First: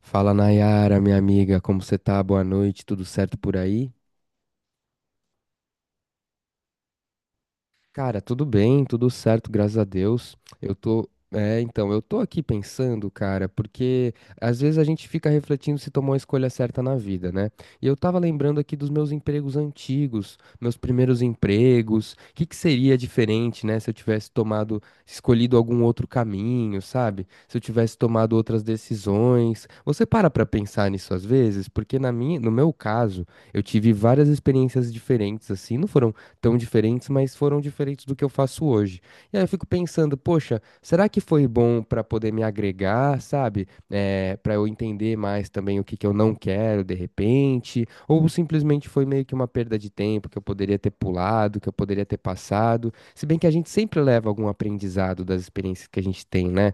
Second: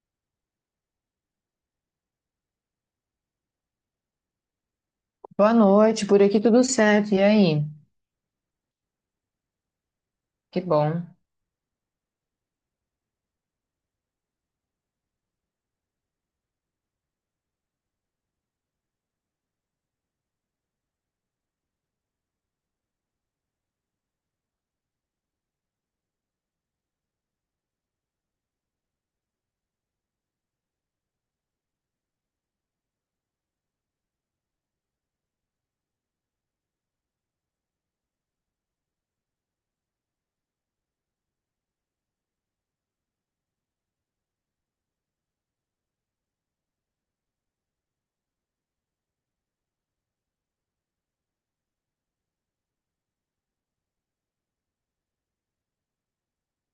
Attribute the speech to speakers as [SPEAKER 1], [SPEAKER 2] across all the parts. [SPEAKER 1] Fala Nayara, minha amiga, como você tá? Boa noite, tudo certo por aí?
[SPEAKER 2] Boa noite, por aqui tudo certo. E aí?
[SPEAKER 1] Cara, tudo bem, tudo certo, graças a Deus.
[SPEAKER 2] Que
[SPEAKER 1] Eu
[SPEAKER 2] bom.
[SPEAKER 1] tô, é, então, eu tô aqui pensando, cara, porque às vezes a gente fica refletindo se tomou a escolha certa na vida, né? E eu tava lembrando aqui dos meus empregos antigos, meus primeiros empregos, o que que seria diferente, né, se eu tivesse tomado, escolhido algum outro caminho, sabe? Se eu tivesse tomado outras decisões. Você para pra pensar nisso às vezes? Porque no meu caso, eu tive várias experiências diferentes, assim, não foram tão diferentes, mas foram diferentes do que eu faço hoje. E aí eu fico pensando, poxa, será que foi bom para poder me agregar, sabe? É, para eu entender mais também o que que eu não quero de repente, ou simplesmente foi meio que uma perda de tempo que eu poderia ter pulado, que eu poderia ter passado. Se bem que a gente sempre leva algum aprendizado das experiências que a gente tem, né?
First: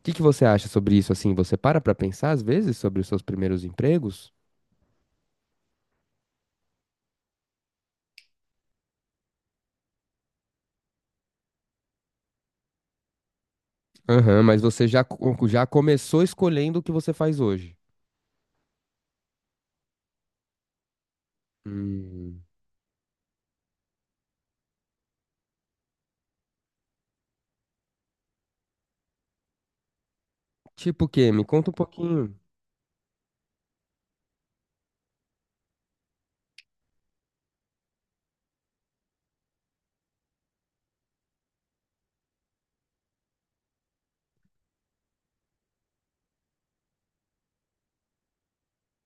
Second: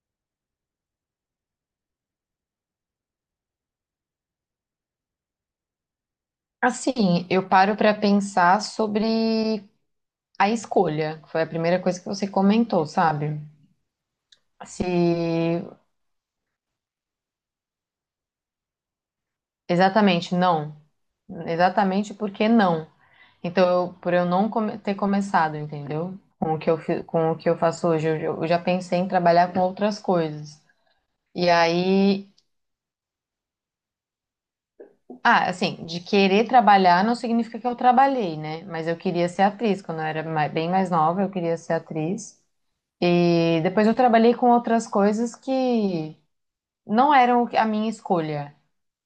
[SPEAKER 1] O que que você acha sobre isso assim? Você para pensar às vezes sobre os seus primeiros empregos?
[SPEAKER 2] Assim, eu paro para pensar sobre a escolha, que foi a primeira coisa que você comentou, sabe?
[SPEAKER 1] Aham, mas
[SPEAKER 2] Se
[SPEAKER 1] você já começou escolhendo o que você faz hoje.
[SPEAKER 2] exatamente não, exatamente
[SPEAKER 1] Hum.
[SPEAKER 2] porque não. Então, por eu não come- ter começado, entendeu? Com o que com o que eu faço hoje, eu já pensei em trabalhar com outras coisas.
[SPEAKER 1] Tipo o quê? Me
[SPEAKER 2] E
[SPEAKER 1] conta um
[SPEAKER 2] aí
[SPEAKER 1] pouquinho.
[SPEAKER 2] Ah, assim, de querer trabalhar não significa que eu trabalhei, né? Mas eu queria ser atriz. Quando eu era bem mais nova, eu queria ser atriz. E depois eu trabalhei com outras coisas que não eram a minha escolha,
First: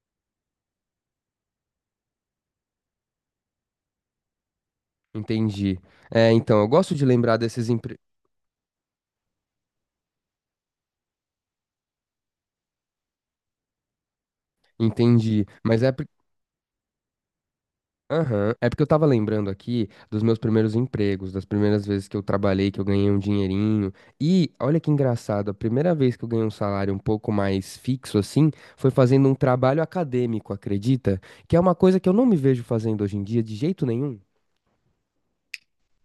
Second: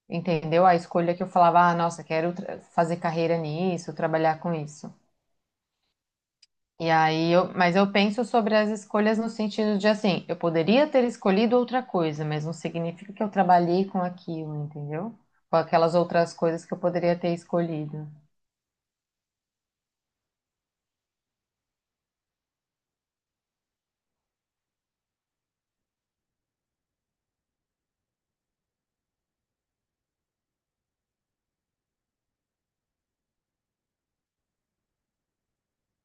[SPEAKER 2] entendeu? A escolha que eu falava, ah, nossa, quero fazer carreira nisso, trabalhar com isso.
[SPEAKER 1] Entendi. É, então, eu gosto de lembrar desses
[SPEAKER 2] Mas eu
[SPEAKER 1] empre...
[SPEAKER 2] penso sobre as escolhas no sentido de assim, eu poderia ter escolhido outra coisa, mas não significa que eu trabalhei com aquilo, entendeu?
[SPEAKER 1] Entendi.
[SPEAKER 2] Com
[SPEAKER 1] Mas é,
[SPEAKER 2] aquelas outras coisas que eu poderia ter escolhido.
[SPEAKER 1] aham. É porque eu tava lembrando aqui dos meus primeiros empregos, das primeiras vezes que eu trabalhei, que eu ganhei um dinheirinho. E olha que engraçado, a primeira vez que eu ganhei um salário um pouco mais fixo assim, foi fazendo um trabalho acadêmico, acredita? Que é uma coisa que eu não me vejo fazendo hoje em dia de jeito nenhum.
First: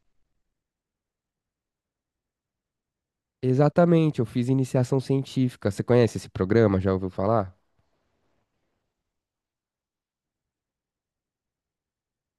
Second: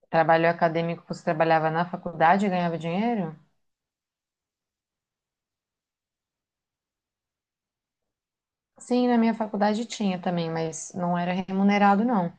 [SPEAKER 2] Trabalho acadêmico, você trabalhava na faculdade e ganhava dinheiro?
[SPEAKER 1] Exatamente, eu fiz iniciação científica. Você conhece esse programa? Já ouviu falar?
[SPEAKER 2] Sim, na minha faculdade tinha também, mas não era remunerado, não.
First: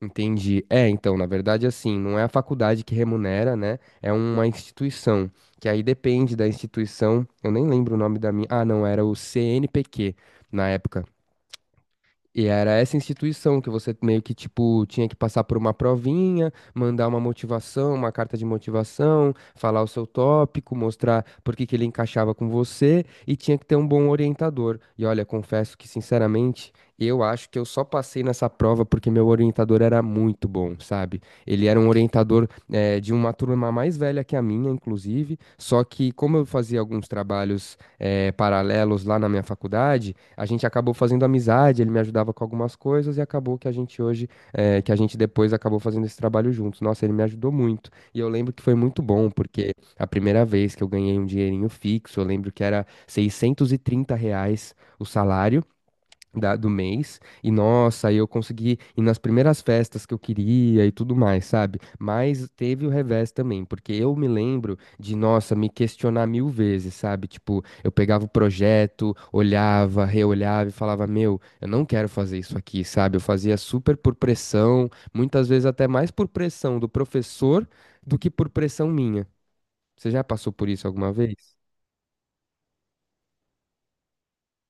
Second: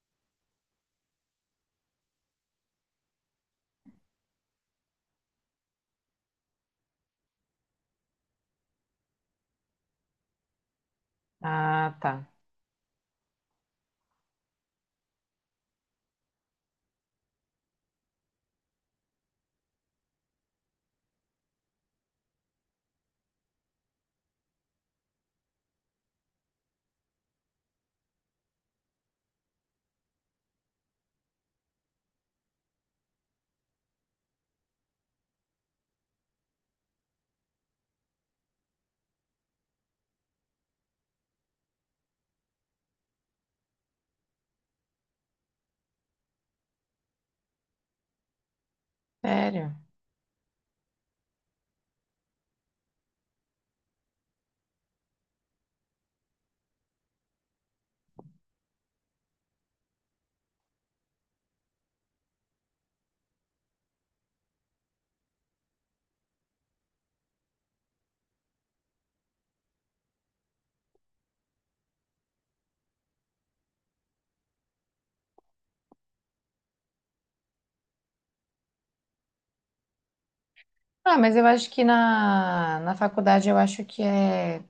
[SPEAKER 1] Entendi. É, então, na verdade, assim, não é a faculdade que remunera, né? É uma instituição, que aí depende da instituição. Eu nem lembro o nome da minha. Ah, não, era o CNPq na época.
[SPEAKER 2] Ah, tá.
[SPEAKER 1] E era essa instituição que você meio que, tipo, tinha que passar por uma provinha, mandar uma motivação, uma carta de motivação, falar o seu tópico, mostrar por que que ele encaixava com você e tinha que ter um bom orientador. E olha, confesso que, sinceramente, eu acho que eu só passei nessa prova porque meu orientador era muito bom, sabe? Ele era um orientador, de uma turma mais velha que a minha, inclusive, só que como eu fazia alguns trabalhos, paralelos lá na minha faculdade, a gente acabou fazendo amizade, ele me ajudava com algumas coisas e acabou que a gente hoje, que a gente depois acabou fazendo esse trabalho juntos. Nossa, ele me ajudou muito. E eu lembro que foi muito bom, porque
[SPEAKER 2] Sério?
[SPEAKER 1] a primeira vez que eu ganhei um dinheirinho fixo, eu lembro que era R$ 630 o salário do mês. E nossa, aí eu consegui ir nas primeiras festas que eu queria e tudo mais, sabe? Mas teve o revés também, porque eu me lembro de, nossa, me questionar mil vezes, sabe? Tipo, eu pegava o projeto, olhava, reolhava e falava, meu, eu não quero fazer isso aqui, sabe? Eu fazia super por pressão, muitas vezes até mais por pressão do professor do que por pressão minha. Você já passou por isso alguma
[SPEAKER 2] Ah, mas eu
[SPEAKER 1] vez?
[SPEAKER 2] acho que na faculdade eu acho que é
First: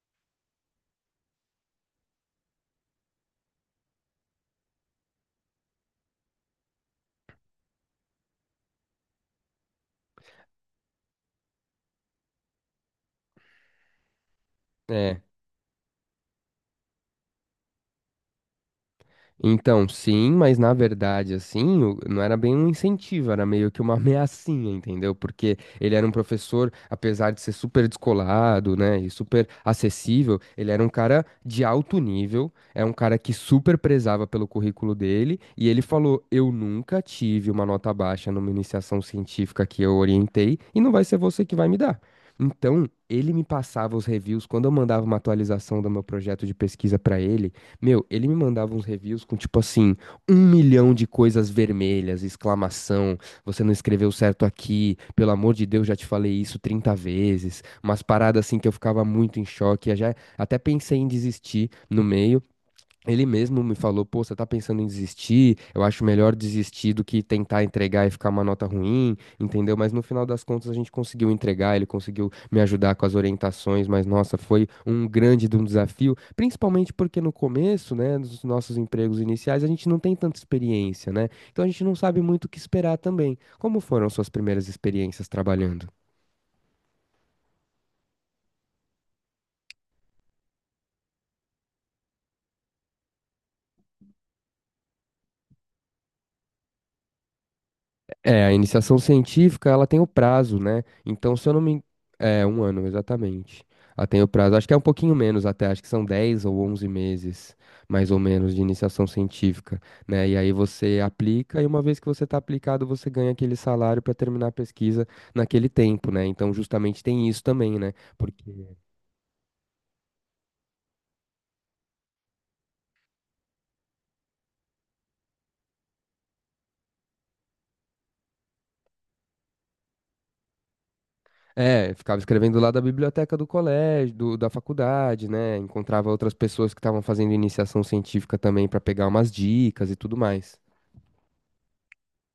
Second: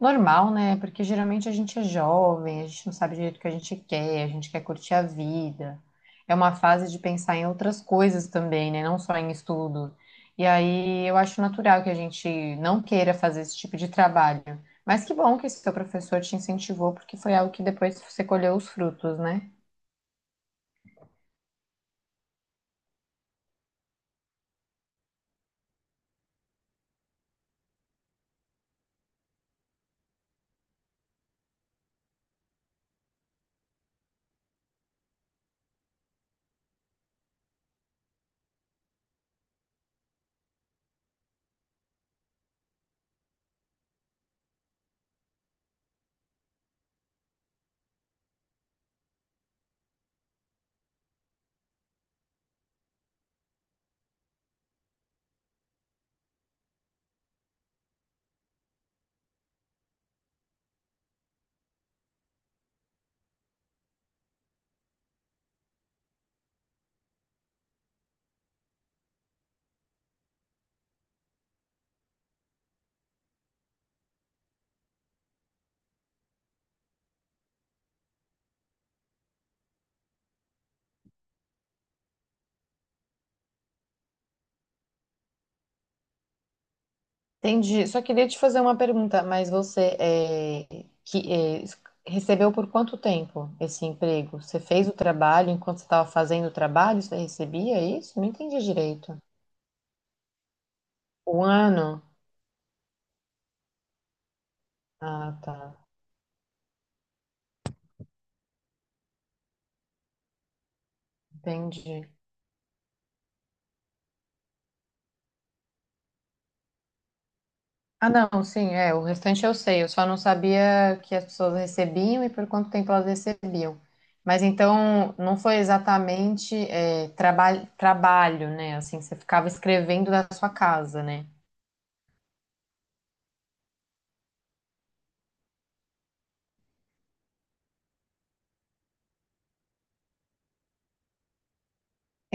[SPEAKER 2] normal, né? Porque geralmente a gente é jovem, a gente não sabe direito o que a gente quer curtir a vida. É uma fase de pensar em outras coisas também, né? Não só em estudo. E aí eu acho natural que a gente não queira fazer esse tipo de trabalho. Mas que
[SPEAKER 1] É.
[SPEAKER 2] bom que esse seu professor te incentivou, porque foi algo que depois você colheu os frutos, né?
[SPEAKER 1] Então, sim, mas na verdade, assim, não era bem um incentivo, era meio que uma ameaçinha, entendeu? Porque ele era um professor, apesar de ser super descolado, né, e super acessível, ele era um cara de alto nível, é um cara que super prezava pelo currículo dele, e ele falou: Eu nunca tive uma nota baixa numa iniciação científica que eu orientei, e não vai ser você que vai me dar. Então, ele me passava os reviews quando eu mandava uma atualização do meu projeto de pesquisa para ele. Meu, ele me mandava uns reviews com tipo assim, um milhão de coisas vermelhas, exclamação, você não escreveu certo aqui, pelo amor de Deus, já te falei isso 30 vezes, umas paradas assim que eu ficava muito em choque, eu já até pensei em desistir no meio, ele mesmo me falou, pô, você tá pensando em desistir? Eu acho melhor desistir do que tentar entregar e ficar uma nota ruim, entendeu? Mas no final das contas a gente conseguiu entregar, ele conseguiu me ajudar com as orientações, mas nossa, foi um grande de um desafio, principalmente porque no começo, né, dos nossos empregos iniciais, a gente não tem tanta experiência, né? Então a gente não sabe muito o que esperar também. Como foram suas primeiras experiências trabalhando?
[SPEAKER 2] Entendi. Só queria te fazer uma pergunta, mas você é, que, é, recebeu por quanto tempo esse emprego? Você fez o trabalho enquanto você estava fazendo o trabalho, você recebia isso? Não
[SPEAKER 1] É, a
[SPEAKER 2] entendi
[SPEAKER 1] iniciação
[SPEAKER 2] direito.
[SPEAKER 1] científica, ela tem o prazo, né? Então,
[SPEAKER 2] Um
[SPEAKER 1] se eu não me...
[SPEAKER 2] ano?
[SPEAKER 1] É, um ano, exatamente. Ela tem o prazo. Acho que é um pouquinho
[SPEAKER 2] Ah,
[SPEAKER 1] menos
[SPEAKER 2] tá.
[SPEAKER 1] até, acho que são 10 ou 11 meses, mais ou menos, de iniciação científica, né? E aí você aplica, e uma vez que
[SPEAKER 2] Entendi.
[SPEAKER 1] você está aplicado, você ganha aquele salário para terminar a pesquisa naquele tempo, né? Então, justamente tem isso também, né?
[SPEAKER 2] Ah, não,
[SPEAKER 1] Porque...
[SPEAKER 2] sim, é, o restante eu sei, eu só não sabia que as pessoas recebiam e por quanto tempo elas recebiam. Mas então não foi exatamente trabalho, né? Assim, você ficava escrevendo da sua casa, né?
[SPEAKER 1] É, ficava escrevendo lá da biblioteca do colégio, da faculdade, né? Encontrava outras pessoas que estavam fazendo iniciação científica também para pegar umas dicas e tudo mais.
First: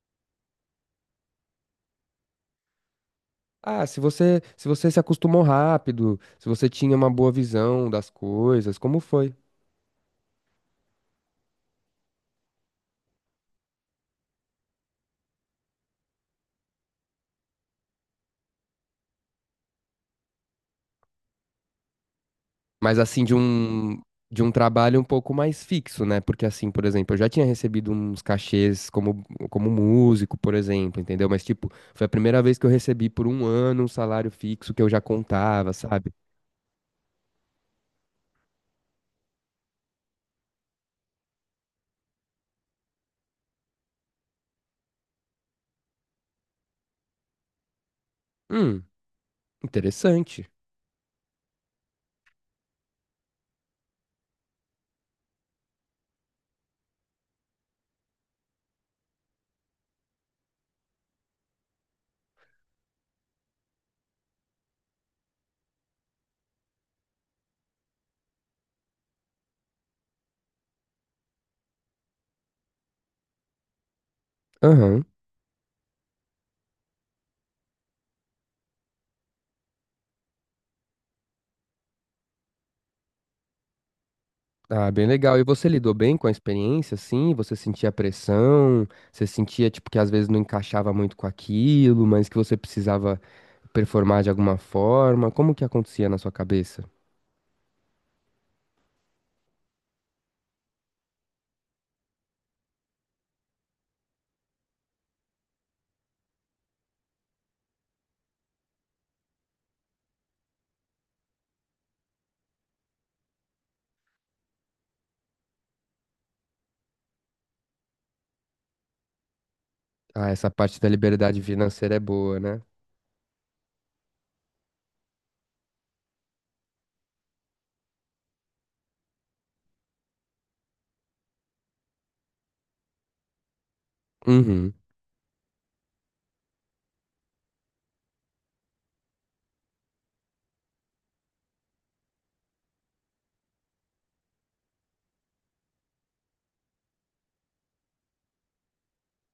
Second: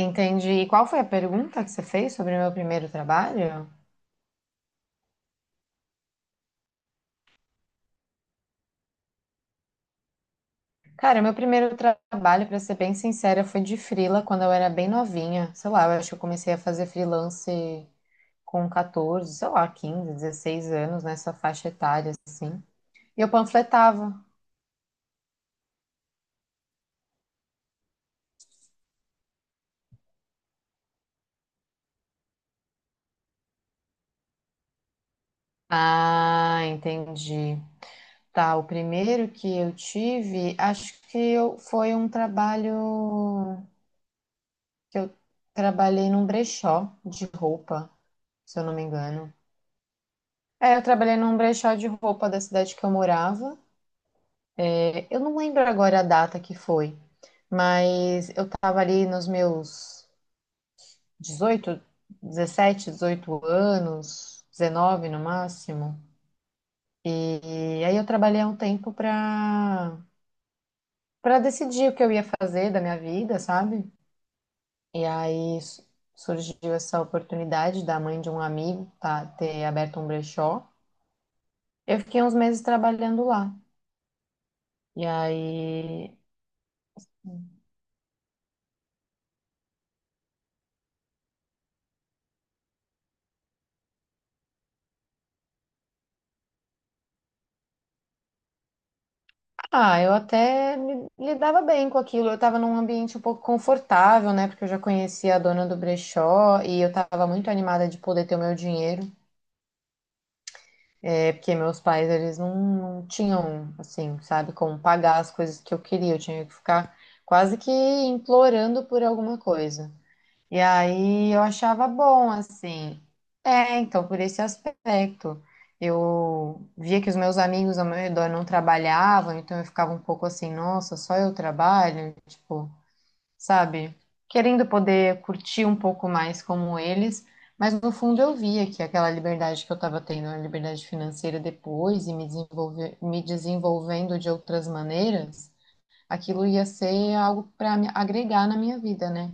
[SPEAKER 2] Entendi. E qual foi a pergunta que você fez sobre o meu primeiro trabalho?
[SPEAKER 1] Ah, se você, se você se acostumou rápido, se você tinha uma boa visão das coisas, como foi?
[SPEAKER 2] Cara, meu primeiro trabalho, pra ser bem sincera, foi de frila quando eu era bem novinha. Sei lá, eu acho que eu comecei a fazer freelance com 14, sei lá, 15, 16 anos, nessa faixa etária, assim.
[SPEAKER 1] Mas
[SPEAKER 2] E
[SPEAKER 1] assim,
[SPEAKER 2] eu
[SPEAKER 1] de um
[SPEAKER 2] panfletava.
[SPEAKER 1] de um trabalho um pouco mais fixo, né? Porque assim, por exemplo, eu já tinha recebido uns cachês como músico, por exemplo, entendeu? Mas tipo, foi a primeira vez que eu recebi por um ano um salário fixo que eu já contava, sabe?
[SPEAKER 2] Ah, entendi. Tá, o primeiro que eu tive, acho que eu, foi um trabalho que eu trabalhei num brechó de roupa, se eu não me
[SPEAKER 1] Hum,
[SPEAKER 2] engano.
[SPEAKER 1] interessante.
[SPEAKER 2] É, eu trabalhei num brechó de roupa da cidade que eu morava. É, eu não lembro agora a data que foi, mas eu tava ali nos meus 18, 17, 18 anos, 19 no máximo. E aí eu trabalhei há um tempo pra para decidir o que eu ia fazer da minha vida, sabe?
[SPEAKER 1] Aham.
[SPEAKER 2] E aí surgiu essa oportunidade da mãe de um amigo tá, ter aberto um brechó. Eu fiquei uns meses trabalhando lá.
[SPEAKER 1] Ah, bem
[SPEAKER 2] E
[SPEAKER 1] legal. E você lidou bem
[SPEAKER 2] aí
[SPEAKER 1] com a experiência, assim? Você sentia pressão? Você sentia, tipo, que às vezes não encaixava muito com aquilo, mas que você precisava performar de alguma forma? Como que acontecia na sua cabeça?
[SPEAKER 2] Ah, eu até me lidava bem com aquilo. Eu estava num ambiente um pouco confortável, né? Porque eu já conhecia a dona do brechó e eu estava muito animada de poder ter o meu dinheiro. É porque meus pais, eles não tinham, assim, sabe, como pagar as coisas que eu queria. Eu tinha que ficar quase que implorando por alguma coisa.
[SPEAKER 1] Ah, essa
[SPEAKER 2] E
[SPEAKER 1] parte da
[SPEAKER 2] aí
[SPEAKER 1] liberdade
[SPEAKER 2] eu achava
[SPEAKER 1] financeira é
[SPEAKER 2] bom,
[SPEAKER 1] boa, né?
[SPEAKER 2] assim. É, então, por esse aspecto. Eu via que os meus amigos ao meu redor não trabalhavam, então eu ficava um pouco assim, nossa, só eu trabalho? Tipo, sabe? Querendo
[SPEAKER 1] Uhum.
[SPEAKER 2] poder curtir um pouco mais como eles, mas no fundo eu via que aquela liberdade que eu estava tendo, a liberdade financeira depois e me desenvolver, me desenvolvendo de outras maneiras, aquilo ia ser algo para agregar na minha vida, né?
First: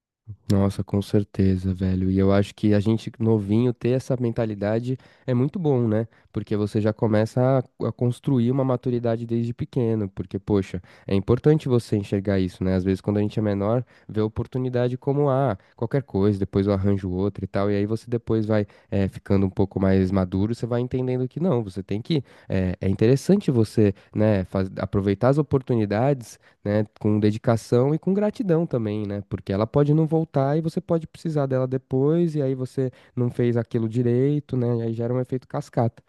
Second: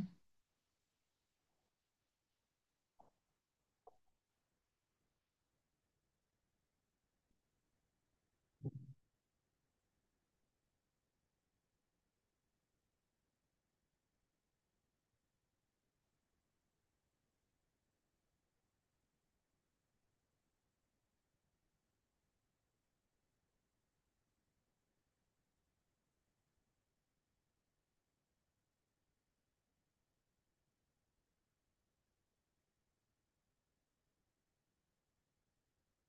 [SPEAKER 1] Nossa, com certeza, velho. E eu acho que a gente novinho ter essa mentalidade é muito bom, né? Porque você já começa a construir uma maturidade desde pequeno. Porque, poxa, é importante você enxergar isso, né? Às vezes, quando a gente é menor, vê a oportunidade como, ah, qualquer coisa, depois eu arranjo outra e tal. E aí você depois vai ficando um pouco mais maduro, você vai entendendo que não, você tem que. É interessante você, né, aproveitar as oportunidades né, com dedicação e com gratidão também, né? Porque ela pode não voltar e você pode precisar dela depois, e aí você não fez aquilo direito, né? E aí gera um efeito cascata.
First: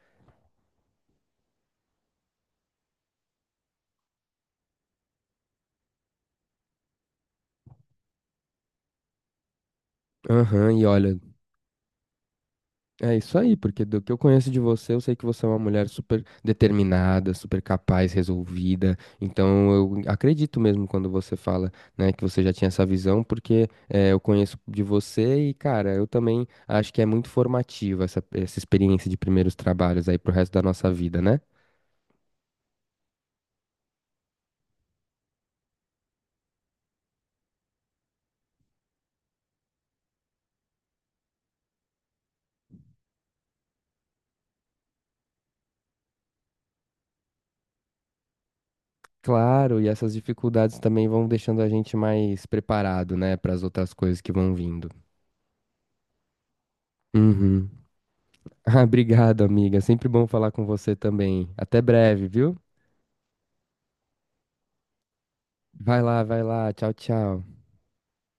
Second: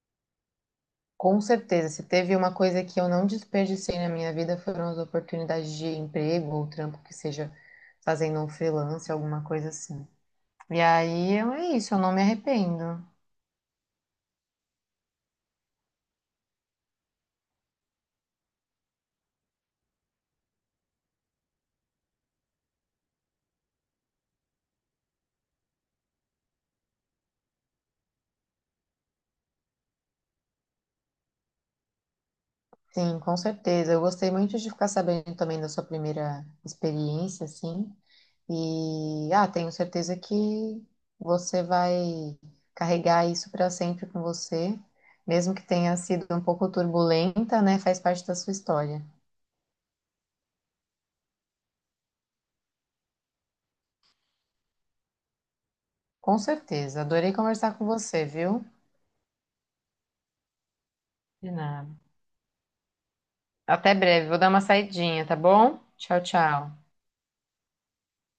[SPEAKER 2] Com certeza, se teve uma coisa que eu não desperdicei na minha vida foram as oportunidades de emprego ou trampo que seja fazendo um freelance, alguma coisa assim.
[SPEAKER 1] Aham, e olha,
[SPEAKER 2] É isso, eu não me arrependo.
[SPEAKER 1] é isso aí, porque do que eu conheço de você, eu sei que você é uma mulher super determinada, super capaz, resolvida. Então eu acredito mesmo quando você fala, né, que você já tinha essa visão, porque eu conheço de você e, cara, eu também acho que é muito formativa essa experiência de primeiros trabalhos aí pro resto da nossa vida, né?
[SPEAKER 2] Sim, com certeza. Eu gostei muito de ficar sabendo também da sua primeira experiência, assim. E ah, tenho certeza que você vai carregar isso para sempre com você, mesmo que tenha sido um pouco turbulenta, né? Faz parte da sua história.
[SPEAKER 1] Claro, e essas dificuldades também vão deixando a gente mais preparado, né, para as outras coisas que vão vindo.
[SPEAKER 2] Com certeza. Adorei
[SPEAKER 1] Uhum.
[SPEAKER 2] conversar com você, viu?
[SPEAKER 1] Ah, obrigado, amiga. Sempre bom falar com você também.
[SPEAKER 2] De
[SPEAKER 1] Até
[SPEAKER 2] nada.
[SPEAKER 1] breve, viu?
[SPEAKER 2] Até breve. Vou dar uma saidinha, tá bom?
[SPEAKER 1] Vai
[SPEAKER 2] Tchau,
[SPEAKER 1] lá, vai
[SPEAKER 2] tchau.
[SPEAKER 1] lá. Tchau, tchau.